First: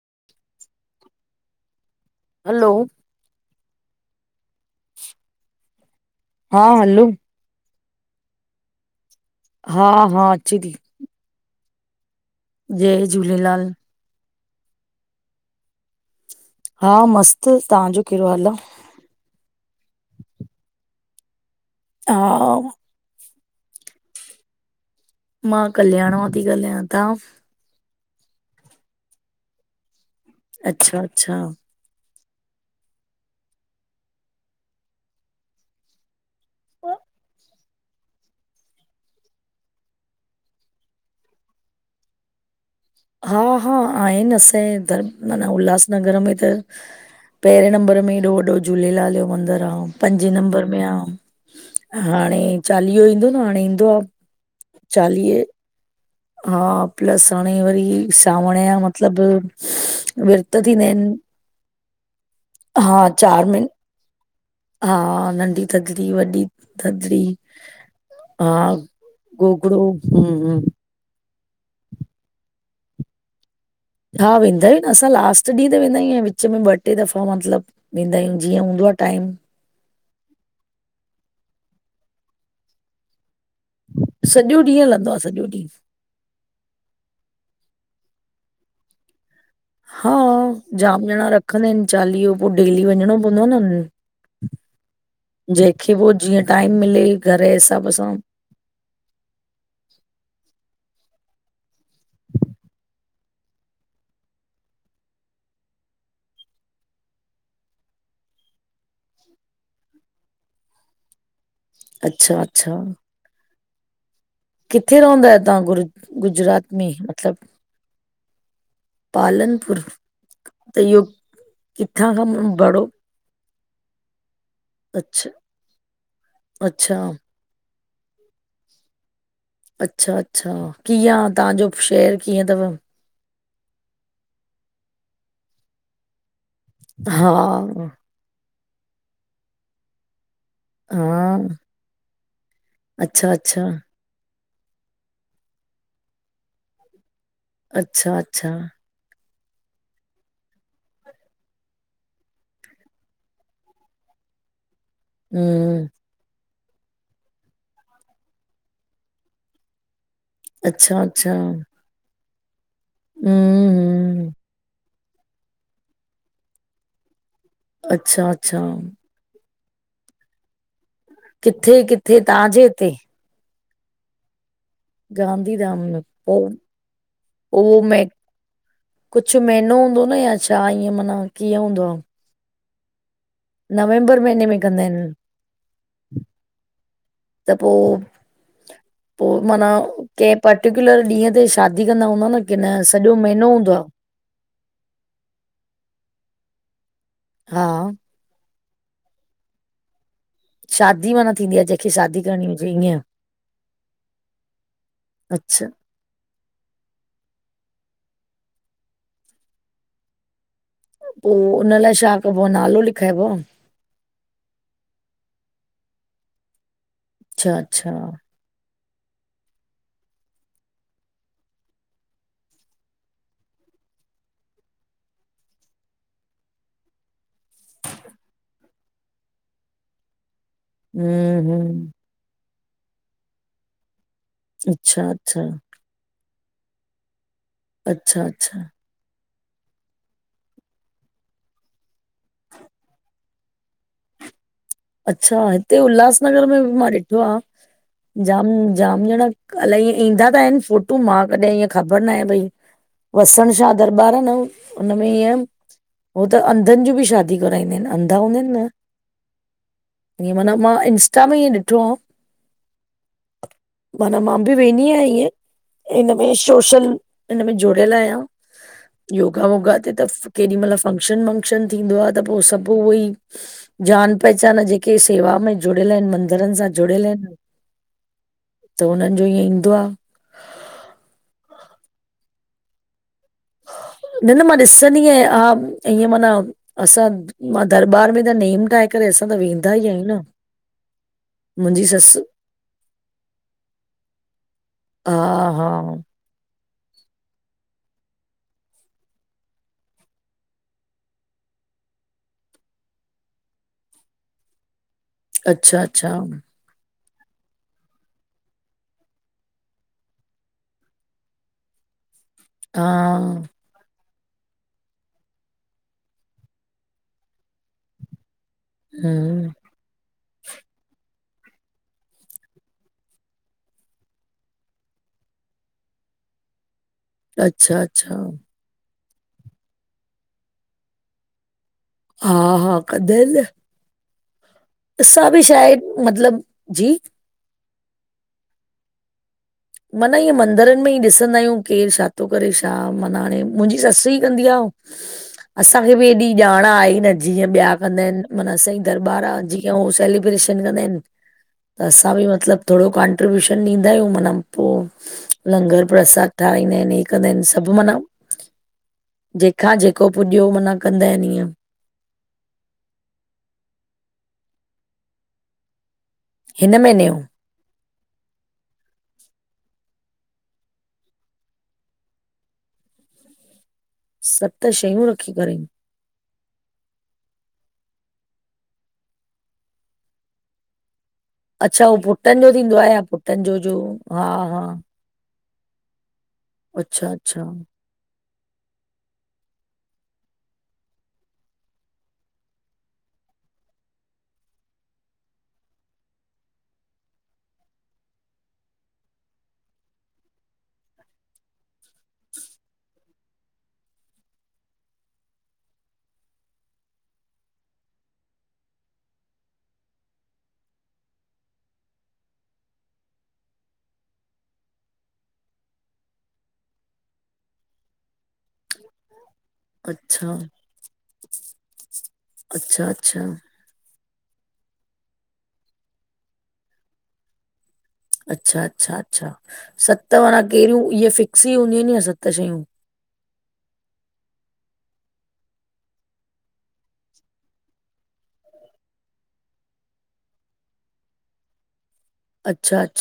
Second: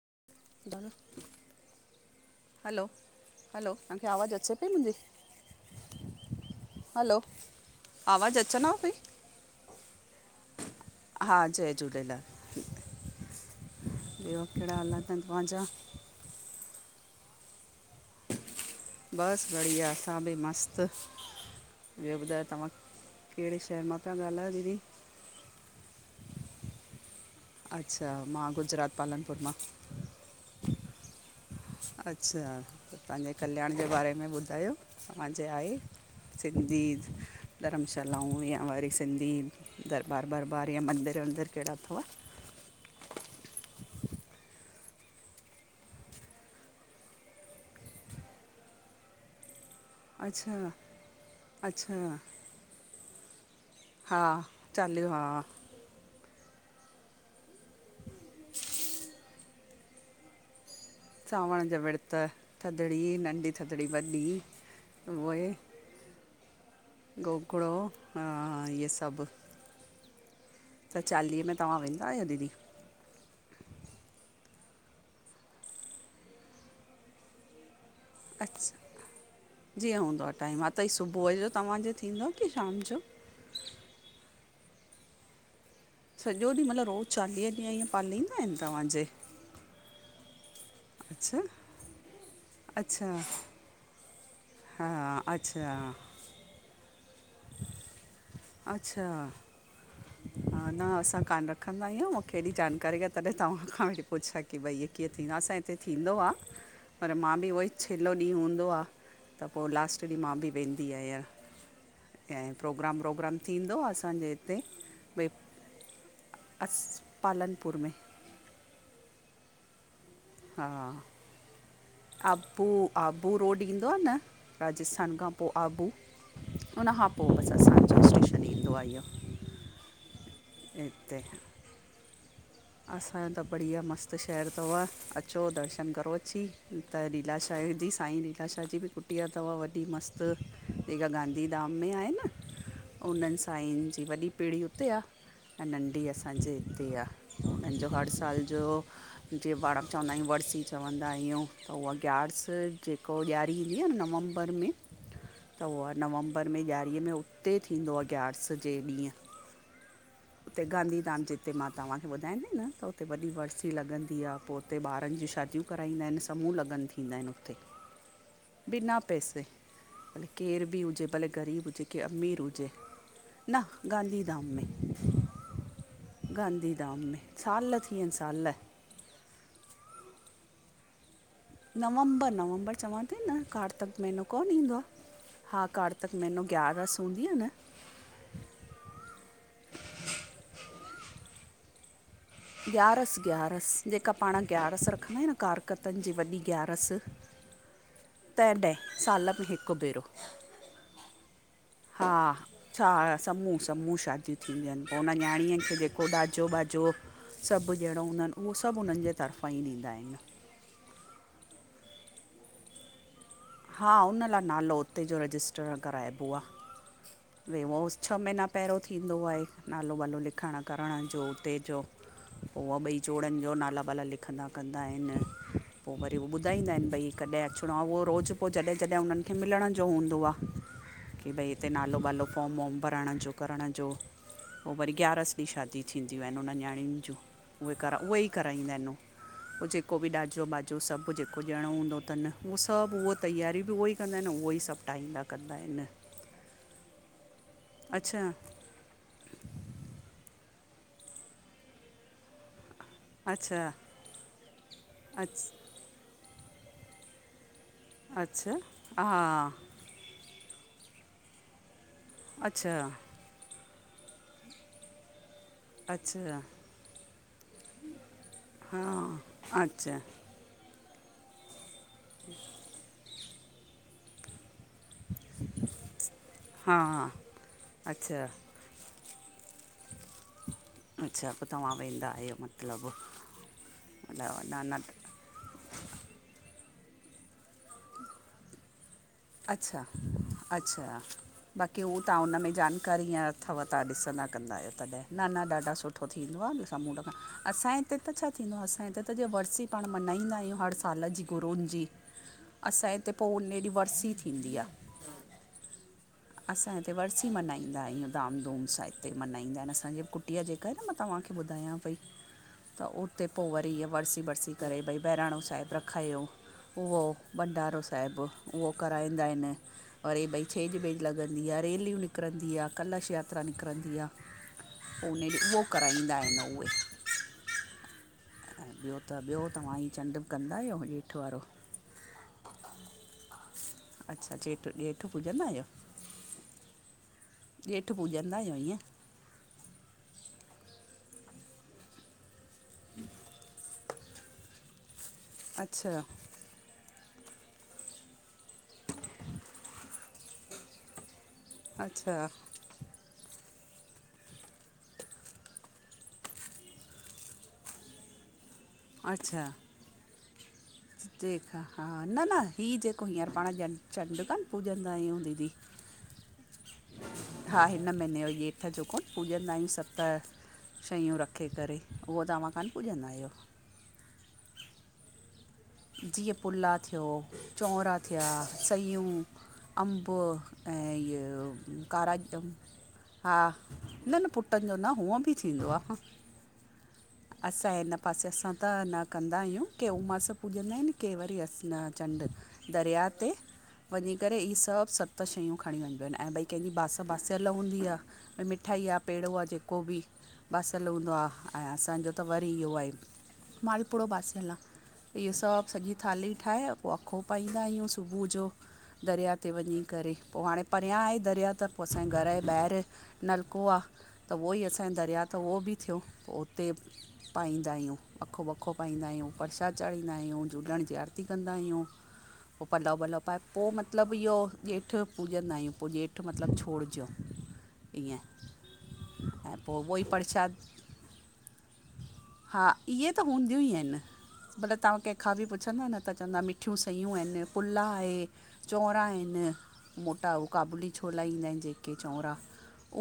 [inaudible] डालो hello hello hello तव्हांखे आवाज़ु अचे पई मुंहिंजी हा हलो हैलो आवाज़ अचनव पयीं। हा हा अचे ती। हा जय झूलेलाल जय झूलेलाल ॿियो केहिड़ा हाल तव तव्हांजा- हा मस्तु तव्हांजो केहिड़ो हालु आ। बस बढ़िया असां बि मस्तु ॿियो हा ॿुधायो तव्हां कहिड़े शहर मां प्या ॻाल्हायो दीदी मां कल्याण मां ती ॻाल्हायां ता अच्छा मां गुजरात पालनपुर मां- अच्छा अच्छा! अच्छा, त तांजे कल्याण जे बारे में ॿुधायो! सिंधी धरमशालाऊं या वरी सिंधी दरबार ॿरॿार या मंदिर वंदिर केड़ा अथव? हा हा, आहिन असां ए त, माना उल्हासनगर में त पहिरें नंबर में हेॾो वॾो झूलेलाल जो मंदिर आ। पंजे नंबर अच्छा में आ। अच्छा हाणे चालीहो ईंदो न, हाणे ईंदो अब हा चालीहो हा चालीहे। हा प्लस हाणे वरी सावण जा मतिलबु विर्त थींदा आहिन। सांवण जा विर्त, थदड़ी चार नंढी, महीन थदड़ी वॾी। हा उहे नंढी थदड़ी, वॾी थदड़ी, गोगिड़ो हा इहे सभु गोगड़ो। हम्म हम्म। त चालीऐ में तवां वेंदा आयो दीदी? हा वेंदा आयूं न असां लास्ट ॾींहं ते वेंदा आयूं ऐं विच में ॿ टे दफ़ा मतलब वेंदा आयूं जीअं अच्छा हूंदो आ टाइम। जीअं हूंदो आ टाइम, हा त ई सुबुह जो तव्वांजो थींदो आ कि शाम जो? सॼो ॾींहुं हलंदो आ, सॼो ॾींहुं। सॼो ॾींहुं मतलब रोज़ चालीह ॾींहं इअं पालींदा आहिन तव्हांजे? हा जाम ॼणा अच्छा रखंदा आहिन चालीहो, पो डेली अच्छा वञिणो पवंदो आ न उनन हा अच्छा जेहिंखे वो जीअं टाइम मिले घर जे हिसाब सां। अच्छा! हां, न असां कान रखंदा आहियूं, मूंखे हेॾी जानकारी आ तॾहिं तव्हां खां वेठी पुछां कि भई इहे कीअं थींदो आ, असांजे हुते थींदो आ पर मां बि उहई छिलो ॾींहुं हूंदो आ त पो लास्ट ॾींह मां बि वेंदी आयां। अच्छा ऐं अच्छा प्रोग्राम व्रोग्राम थींदो आ असांजे हिते। किथे भई रहंदा आयो तवां गुर गुजरात अस में मतलब? पालनपुर में पालनपुर। हा। त इहो किथां खां आबू बड़ो -आबू रोड ईंदो आ न राजस्थान अच्छा खां पो आबू। अच्छा। उन खां पो बस असांजो स्टेशन ईंदो आ इयो। अच्छा अच्छा! कीअं आ, तहांजो शहर कीअं थव? असांजो त बढ़िया मस्त शहरु थव, अचो दर्शन करो अची। त लीलाशाह जी, हा, साईं लीलाशाह जी बि कुटिया थव वॾी मस्त। जेका हा, गांधी धाम में आहे न अच्छा, उन्हनि अच्छा, सांई वॾी पीढ़ी उते आ ऐं नंढी असांजे हिते आ। उन जो हर अच्छा, साल अच्छा, जो जे पाण चवंदा आयूं वरसी चवंदा आयूं त उहा ग्यारस जे त पो ॾियारी ईंदी आ न नवंबर में, त हम्म, उहा आ नवंबर बर में ॾियारीअ में उते थींदो आ ग्यार्स जे ॾींह। उते अच्छा, गांधी धाम अच्छा, जिते हम्म, मां तहांखे ॿुधांयां ती न त हुते वॾी वरसी लॻंदी हम्म, आ, पो हुते ॿारन जी शादियूं कराईंदा आहिन, समूह लॻन थींदा आहिन हुते। अच्छा अच्छा! बिना पैसे, भले केर बि हुजे भले ग़रीब किथे हुजे कि किथे अमीर तव्हांजे हुजे। हिते? न, गांधीधाम में। गांधीधाम में पो गांधीधाम में साल थी विया आहिन, साल। कुझु महीनो हूंदो न, या छा ईअं माना कीअं हूंदो आहे? नवंबर नवंबर चवां थी न, कार्तिक नवंबर महीनो महीने कोन में ईंदो कंदा आ आहिनि, हा कारतक महीनो ग्यारस हूंदी आ न त पोइ पोइ माना कंहिं पर्टिकुयलर ॾींहं ते शादी कंदा हूंदा न, किन सॼो महीनो हूंदो आ? तां पाण गयारस रखंदा आहियूं, न कारतकनि जी वॾी ग्यारस हा तंहिं ॾहें साल में हिकु भेरो शादी माना थींदी आ, जेका हा, छा समूह समूह शादिय थींदियूं आहिनि, पोइ हुन न्याणीअ अच्छा खे जेके पो ॾाजो ॿाजो, सभु ॾहिड़ो हूंदा आहिनि उहो सभु उन्हनि जे तरफां ई ॾींदा आहिनि। पोइ हुन लाइ छा कबो आ, नालो लिखाइबो आ? हा उन लाइ नालो उते जो रजिस्टर कराइबो आ, अच्छा [unintelligible] अच्छा, छह महीना पहिरियों थींदो आहे नालो वालो लिखण करण जो उते जो उहा ॿई जोड़नि जो नाला वाला लिखंदा कंदा आहिनि पो वरी उहो ॿुधाईंदा आहिनि भई कॾहिं अचिणो आ, उहो रोज़ु पोइ जॾहिं जॾहिं उन्हनि खे मिलण जो हूंदो आ, की हम्म भई हिते हम्म, नालो वालो फॉर्म वार्म भराइण जो करण जो, पोइ वरी अच्छा ग्यारस अच्छा, ॾींहुं शादी थींदियूं आहिनि उन्हनि नयाणियुनि जूं, उहे करा उहे अच्छा ई अच्छा, कराईंदा आहिनि हू पोइ जेको बि ॾाजो ॿाजो सभु जेको ॾियणो हूंदो तनि, उहो सभु उहो तयारी बि उहे ई कंदा आहिनि उहे ई सभु टाईंदा अच्छा, कंदा हिते आहिनि उल्हासनगर में मां ॾिठो आहे अच्छा जाम जाम ॼणा अलाए ईअं ईंदा त आहिनि, फोटू मां कॾहिं ईअं ख़बर न आहे भई वसण अच्छा शाह दरबार आ न, हुनमें ईअं अच्छा हो त अंधनि जूं बि शादी कराईंदा आहिनि न अच्छा, हा ईअं माना मां इंस्टा में ईअं ॾिठो हो अच्छा माना मां बि वेंदी आहियां ईएं इन में अच्छा सोशल, हिन में जुड़ियल आहियां हा योगा वोगा थिए अच्छा त, केॾी महिल फंक्शन वंक्शन थींदो आ त पोइ सभु उहेई जान पहचान, जेके शेवा में जुड़ियल आहिनि मंदरनि सां हा जुड़ियल आहिनि अच्छा त हुननि जो ईअं ईंदो आ। अच्छा पोइ तव्हां वेंदा आहियो मतिलब ह न न मां ॾिसंदी आहियां, हा ईअं माना असां मां दरॿार में त नेम ठाहे करे असां त वेंदा अच्छा, ई आहियूं न अच्छा बाक़ी मुंहिंजी उहो तव्हां ससु हुन में जानकारी हीअं अथव तव्हां ॾिसंदा कंदा आहियो तॾहिं, हा न न हा ॾाढा सुठो थींदो आ न सामूंड खां, असांजे हिते त छा थींदो आहे असांजे हिते त जीअं वरसी पाण मल्हाईंदा आहियूं हर साल जी गुरूनि जी, असांजे त पोइ उन ॾींहुं वरसी थींदी आ अच्छा, अच्छा असां हिते वरसी मल्हाईंदा आहियूं धाम धूम सां हिते मल्हाईंदा आहिनि, असांजे कुटीआ ते [unintelligible] मां तव्हांखे ॿुधायां पई त हा उते पोइ वरी इहा वरसी बरसी करे भई बहिराणो साहिबु रखायो, उहो भंडारो साहिबु उहो कराईंदा हम्म आहिनि, वरी भई छेॼ ॿेज लॻंदी आ, रेलियूं निकिरंदी आ, कलश यात्रा निकिरंदी आ। उने ॾींहुं उहो कराईंदा आहिनि उहे। अच्छा अच्छा अएं, ॿियो त ॿियो, तव्हां ही चंड्रु बि कंदा आहियो हेठ वारो? हा हा, कंदा आहिन न। अच्छा, जेठ ॼे असां बि छाहे मतलब, जी ॼेठ पूॼंदा अह्यूं, ईंअ मन ईअ मंदरन में ई ॾिसंदा आहियूं, केर छा तो करे, छा माना हाणे मूंजी ससु ई कंदी आ, असांखे अच्छा बि एॾी ॼाण आएई न, जीअं ॿिया कंदा आहिन, मना असांजी दरबार आ, जीअ हू सेलिब्रेशन कंदा आहिन त असां अच्छा बि मतलब, थोड़ो कॉन्ट्रीब्यूशन ॾींदा आहियूं मना पो, लंगर प्रसाद ठाराईंदा इन, हे कंदा इन, सभु मना जेखां जेको पुॼयो मना जेखां हा, न न ही जेको हींअर पाण ॼं चंडु कान पूॼंदा आहियूं दीदी! हिन महिने यो? हा हिन महिने यो, येठ जो कोन पूॼंदा आहियूं सत शयूं रखे करे, उहो तव्हां कान्ह पूॼंदा आयो? सत शयूं रखी करे? जीअ पुला थियो, चोंरा थिया, सयूं अंबु अएं ईउ अच्छा उहो कारा पुटनि ॼं, जो थींदो आहे या हा, पुटनि जो जो न हा न हा पुटनि जो न, हूअ भी। थींदो आ, अच्छा अच्छा असां हिन पासे असां त, न कंदायूं, की उमास पुॼंदा एन के वरी अस, न चंडु दरिया ते वञी करे, ई सभु सत शयूं खणी वञबियूं एन, अए भई, कंहिंजी बास बासयल हूंदी आ अए, मिठाई आ पेड़ो आ जेको बि बासियल हूंदो आ, अएं असांजो त वरी इहो आहे, मालपुड़ो बासियल आ। इहे सभु सॼी थाली ठाहे, पो अखो पाईंदायूं सुबू जो। दरिया ते वञी करे, पो हाणे परियां आहे दरिया त, पो असांजे घर जे ॿाहिरि नलको आ, त उहोई असांजे दरिया त उहो बि थियो, पो उते पाईंदायूं, अखो, वखो पाईंदायूं, परसाद अच्छा चाढ़ीदायूं, झूलण जी आरती कंदायूं, पो अच्छा पलउ वलउ अच्छा पाए पो मतिलब इहो ॼेठ पूॼंदायूं, पो ॼेठ मतिलब छोड़जो। अच्छा अच्छा अच्छा, पोइ उहो ई सत माना परसाद केढ़यूं, इहे फिक्स ई हूंदयूं इन छा सत शयूं? इहे त हूंदियूं ई अइन। मत्लब, तहां कंहिंखां बि पुछंदा न, त चवंदा मिठयूं सयूं अइन पुला आहे चौंरा आहिन, मोटा हू काबुली छोला ईंदा आहिन जे के चौंरा,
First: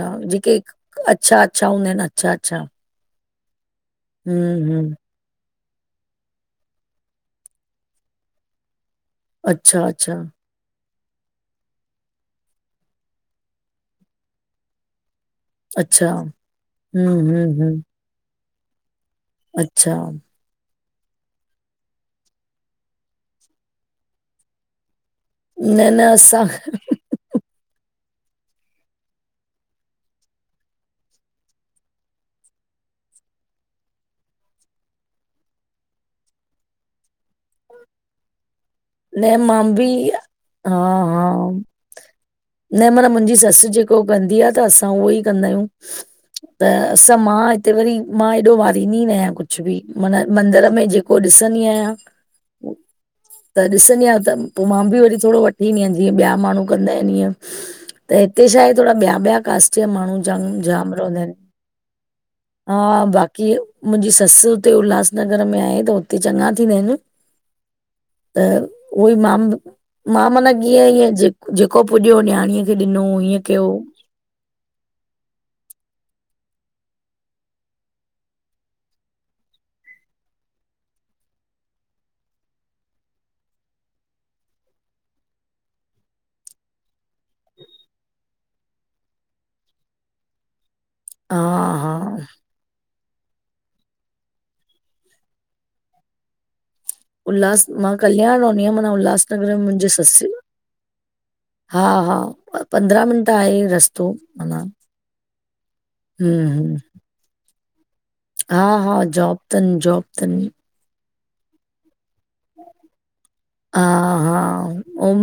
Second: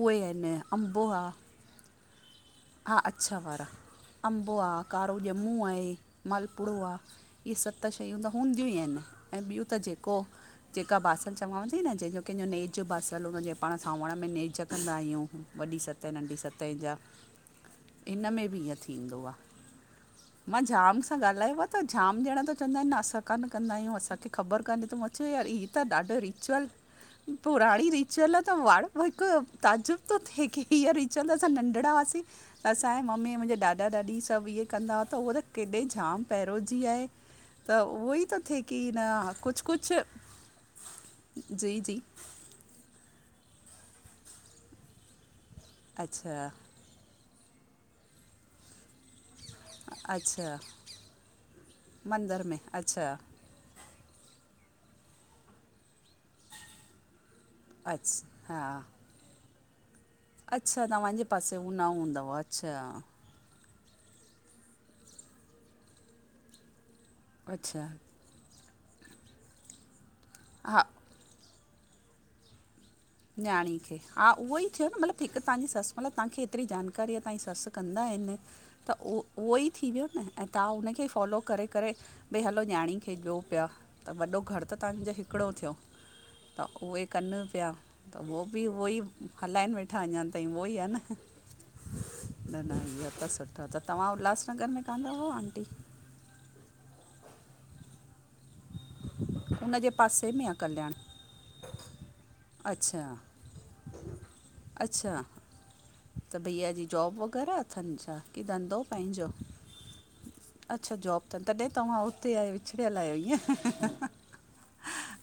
उहे अइनि, अंबु आ। छा हूंदा अइन अच्छा अच्छा? हा, अच्छा वारा। अंबु आ हम्म, का हम्म, कारो ॼंमूं आहे, मालपुड़ो आ, इहे सत शयूं त हूंदयूं ई अइन। अएं ॿियू त अच्छा, अच्छा, जेको जेका बास चवांव ती न, जेंजो कंहिंजो नेज बासलु हूंदो आ, पाण सावण में नेज कंदायूं वॾी सतहिं, नंढी़ सतहिं जा हूं हूं इन में बि ईअं थींदो आह। अच्छा! मां जाम सां ॻाल्हायो आहे, त जाम ॼणा त चवंदा आहिनि, न असां कान कंदा आहियूं, असांखे ख़बर काने था म छ यार, ई न, त न ॾाढो असां रिचुअल पुराणी रिचियल आहे त वाड़ हिकु ताजिब थो थिए, की हीअं रिचियल त असां नंढिड़ा हुआसीं असांए मम्मी मुंहिंजे ॾाॾा ॾाॾी सभु इहे कंदा हुआ त उअ त केॾे जाम पहिरियों जी आहे त उहो ई थो थिए की न, कुझु मां बि कुझु, हा, हा। जी जी न माना मुंहिंजी सस जेको कंदी आहे, त असां उहो ई कंदा आहियू। अच्छा त असां मां हिते वरी, मां एॾो वारारींदी न आहियां कुझु कुझु बि, मना, अच्छा मंदर में जेको ॾिसंदी आहियां मंदर में अच्छा। त ॾिसंदी आहियां त, पो मां बि वरी थोङो व थींद आहिनि, जीअं ॿया माण्हू कंदा आहिनि ईअं, त अच्छा हिते छाहे हा थोरा ॿिया ॿिया कास्ट जा माण्हू जंग अच्छा जाम रहंद तव्हांजे आहिनि। पासे हू न हूंदव हा, अच्छा बा कीय, मुंहिंजी ससु हुते उल्हासनगर में आहे त हुते चॻा थींदा आहिनि। अच्छा। त उहोई मां, मां माना हा कीअं ईअ जे जेको पुॼियो नियाणीअ ॾिनो ईअं कयो नियाणी खे हा, उहो ई थियो न, मलब, हिक तव्हांजी ससु मलब, तव्हांखे हेतिरी जानकारी आहे, तव्हांजी ससु कंदा आहिन। त उहो, उहो ई थी वियो न, ऐं तव्हां उनखे फॉलो करे करे भई, हलो नियाणी खे ॾियो पिया, त वॾो घरु त तव्हांजो हिकिड़ो थियो। त उहे कन पिया, त उहो बि उहो ई, हलाइनि वेठा अञा ताईं उहो ई आ न ह, हा हा न न इहो त सुठो त, त तव्हां उल्हासनगर में कान रहो आंटी? उल्हास, मां कल्याण रोहनी हुअम, माना उल्हासनगर में मुंहिंजे हुनजे सस पासे में आहे कल्याण हा हा, अच्छा पंद्रहं मिंट आहे रस्तो, माना अच्छा त हम्म भैया हम्म जी जॉब वग़ैरह अथनि छा? की हा धंधो हा, पंहिंजो जॉब तन्, जॉब तन्। अच्छा जॉब अथनि, तॾहिं तव्हां हुते आहियो विछड़ियल आहियो हा, इअं?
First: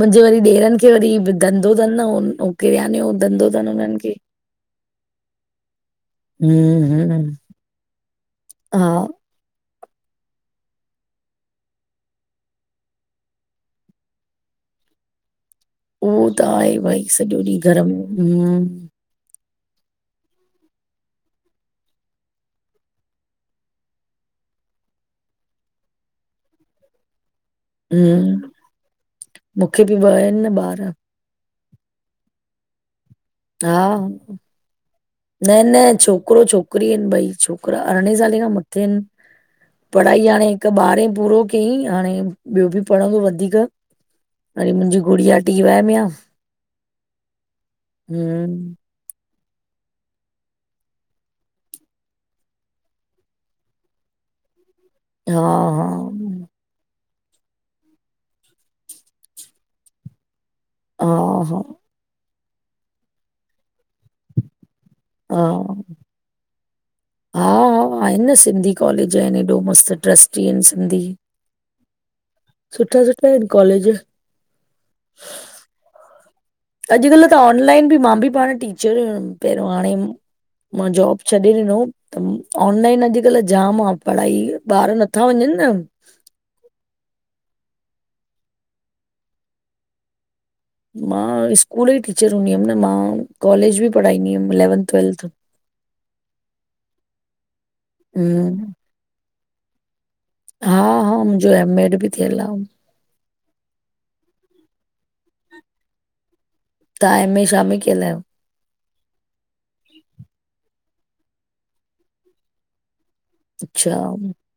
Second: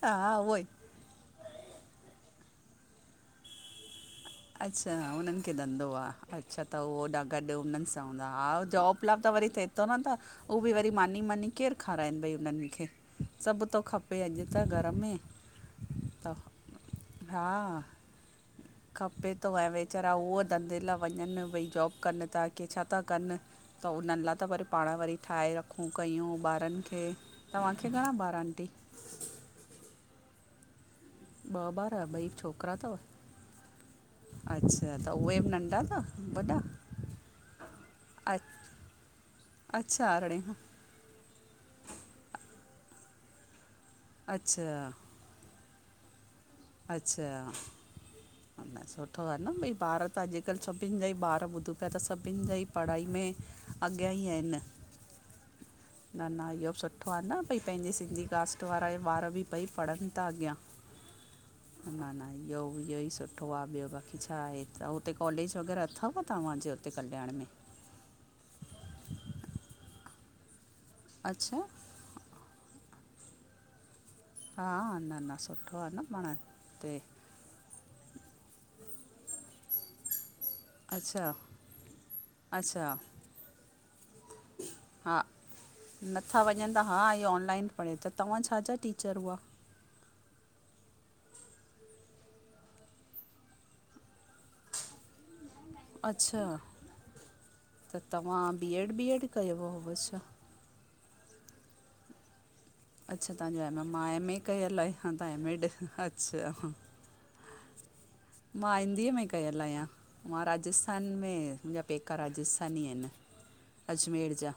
हा, उअई। क वरी धंधो अथनि किरयाने धंधो अथनि हुननि खे। अच्छा, उन्हनि खे धंधो आहे। अच्छा त उह हम्म, होॾा हम्म गॾु हुनननि सां हूंदा, हा जॉबला त वरी थिए। चवन्ता उहे वरी मानी मानी केरु खाराइनि भई उन्हनि खे? सभु थो खपे अॼु त घर में। उहो त आहे भई सॼो हा ॾींहुं घरमम। खपे थो ऐं वेचारा उहो धंधे लाइ वञनि भई, जॉब कनि था की छा था कनि। त उन्हनि लाइ त वरी पाण वरी ठाहे रखूं कयूं ॿारनि खे। तव्हांखे घणा ॿार हम, आंटी मूंखे बि ॿ आहिनि न ॿार। ॿ ॿार, ॿई छोकिरा अथव? हा। अच्छा त उहे। बि न नंढा न अथव छोकिरो - वॾा छोकिरी आहिनि भई, छोकिरा अरिड़हें अ साले खां म किन, अच्छा पढ़ाई अरिड़हें हाणे खां। हिकु बा्रे पूरो चई हाणे ॿियो बि पढ़ंदो वधीक, हाड़े अच्छा मुंहिंजी गुड़िया टी वाय में आ। अच्छा। हम्म सुठो आ न, भई ॿार त अॼुकल्ह सभिनि जा ई ॿार ॿुधू पिया त सभिनि जा ई पढ़ाई में अॻियां ई आहिनि। हा हा। न न इहो बि सुठो आहे न, भई पंहिंजी सिंधी कास्ट वाराा ॿार बि पई पढ़नि था अॻियां। आ। हा। न न इहो इहो ई सुठो आ। ॿियो बाक़ी छा आहे? उते हा, कॉलेज हा। वग़ैरह अथव तव्हांजे हुते कल्याण हा, में? हा आहिनि न, सिंधी कॉलेज आहिनि। एॾो मस्तु ट्रस्टी आहिनि सिंधी। अच्छा? सुठा सुठा आहिनि कॉलेज। हा हा, न न सुठो आ न पाण ते। अॼुकल्ह त ऑनलाइन बि मां बि पाण टीचर हुयुमि पहिरियों। हाणे मां जॉब अच्छा छॾे ॾिनो, त अच्छा ऑनलाइन अॼुकल्ह जाम आ पढ़ाई। ॿार हा नथा वञनि न। नथा वञनि ता हा इो ऑनलाइन पढ़े, त तव्हां छा छा टीचर हुआ? मां स्कूल ई टीचर हूंदी हुअमि न, मां कॉलेज बि पढ़ाईंदी हुअमि इलेवंथ ट्वेल्थ। अच्छा। त तव्हां हम्म, बी एड बी एड कयो हुअ छा? हा हा, मुंहिंजो ऐम एड बि थियल आ। अच्छा तव्हांजो एम मां एमए कयल आहे, तव्हां एम एॾ अच्छा। तव्हां एम ए शा में कयल आहियो? मां हिंदीअ में कयल आहियां। मां राजस्थान में, मुंहिंजा पेका राजस्थानी आहिनि। अच्छा। अजमेर जा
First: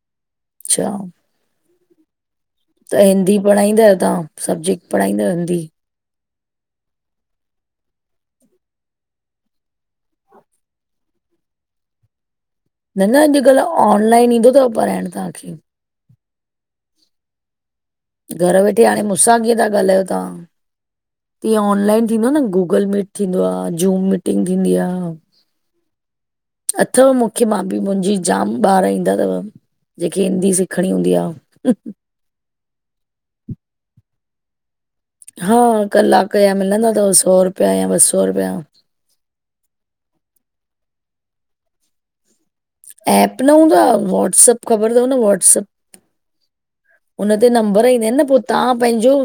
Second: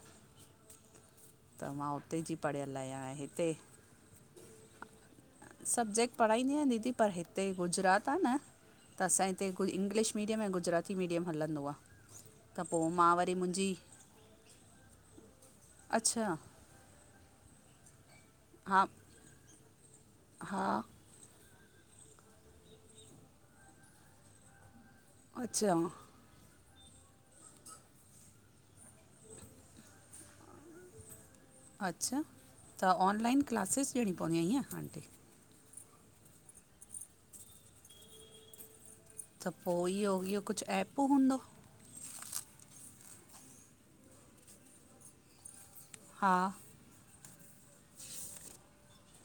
अच्छा। त मां उते जी पढ़ियल त आहियां। हिंदी हिते पढ़ाईंन्दा आहियो तव्हां? सब्जेक्ट पढ़ाईंन्दा आयो हिंदी? सब्जेक्ट पढ़ाईंदी आहियां दीदी, पर हिते गुजरात आ न त असां हिते कोई इंग्लिश मीडियम, ऐं गुजराती मीडियम हलंदो आ। न न अॼुकल्ह ऑनलाइन ईंदो थव पढ़ाइण तव्हांखे? अछा? घरु वेठे हा हाणे मूंसां कीअं था ॻाल्हयो तव्हां? हा। तीअं ऑनलाइन थींदो न? गूगल मीट थींदो आहे। ज़ूम मीटिंग थींदी आ। अच्छा। अथव मुखे। मां बि मुंजी जाम ॿार ईंदा थव। जेके हिंदी सिखणी हूंदी आ। अच्छा? त ऑनलाइन क्लासिस ॾियणी पवंदी आ इअं आंटी? हा कलाक जा मिलंद तव सौ रुपया या ॿ सौ रुपया। त पो इहो इहो कुछ ऐप हूंदो? एप न हूंदो आ। वॉट्सप ख़बर तव न वाट्सप। हा। हुन ते नंबर ईंदा आहिनि न पो तव्हां पंहिंजो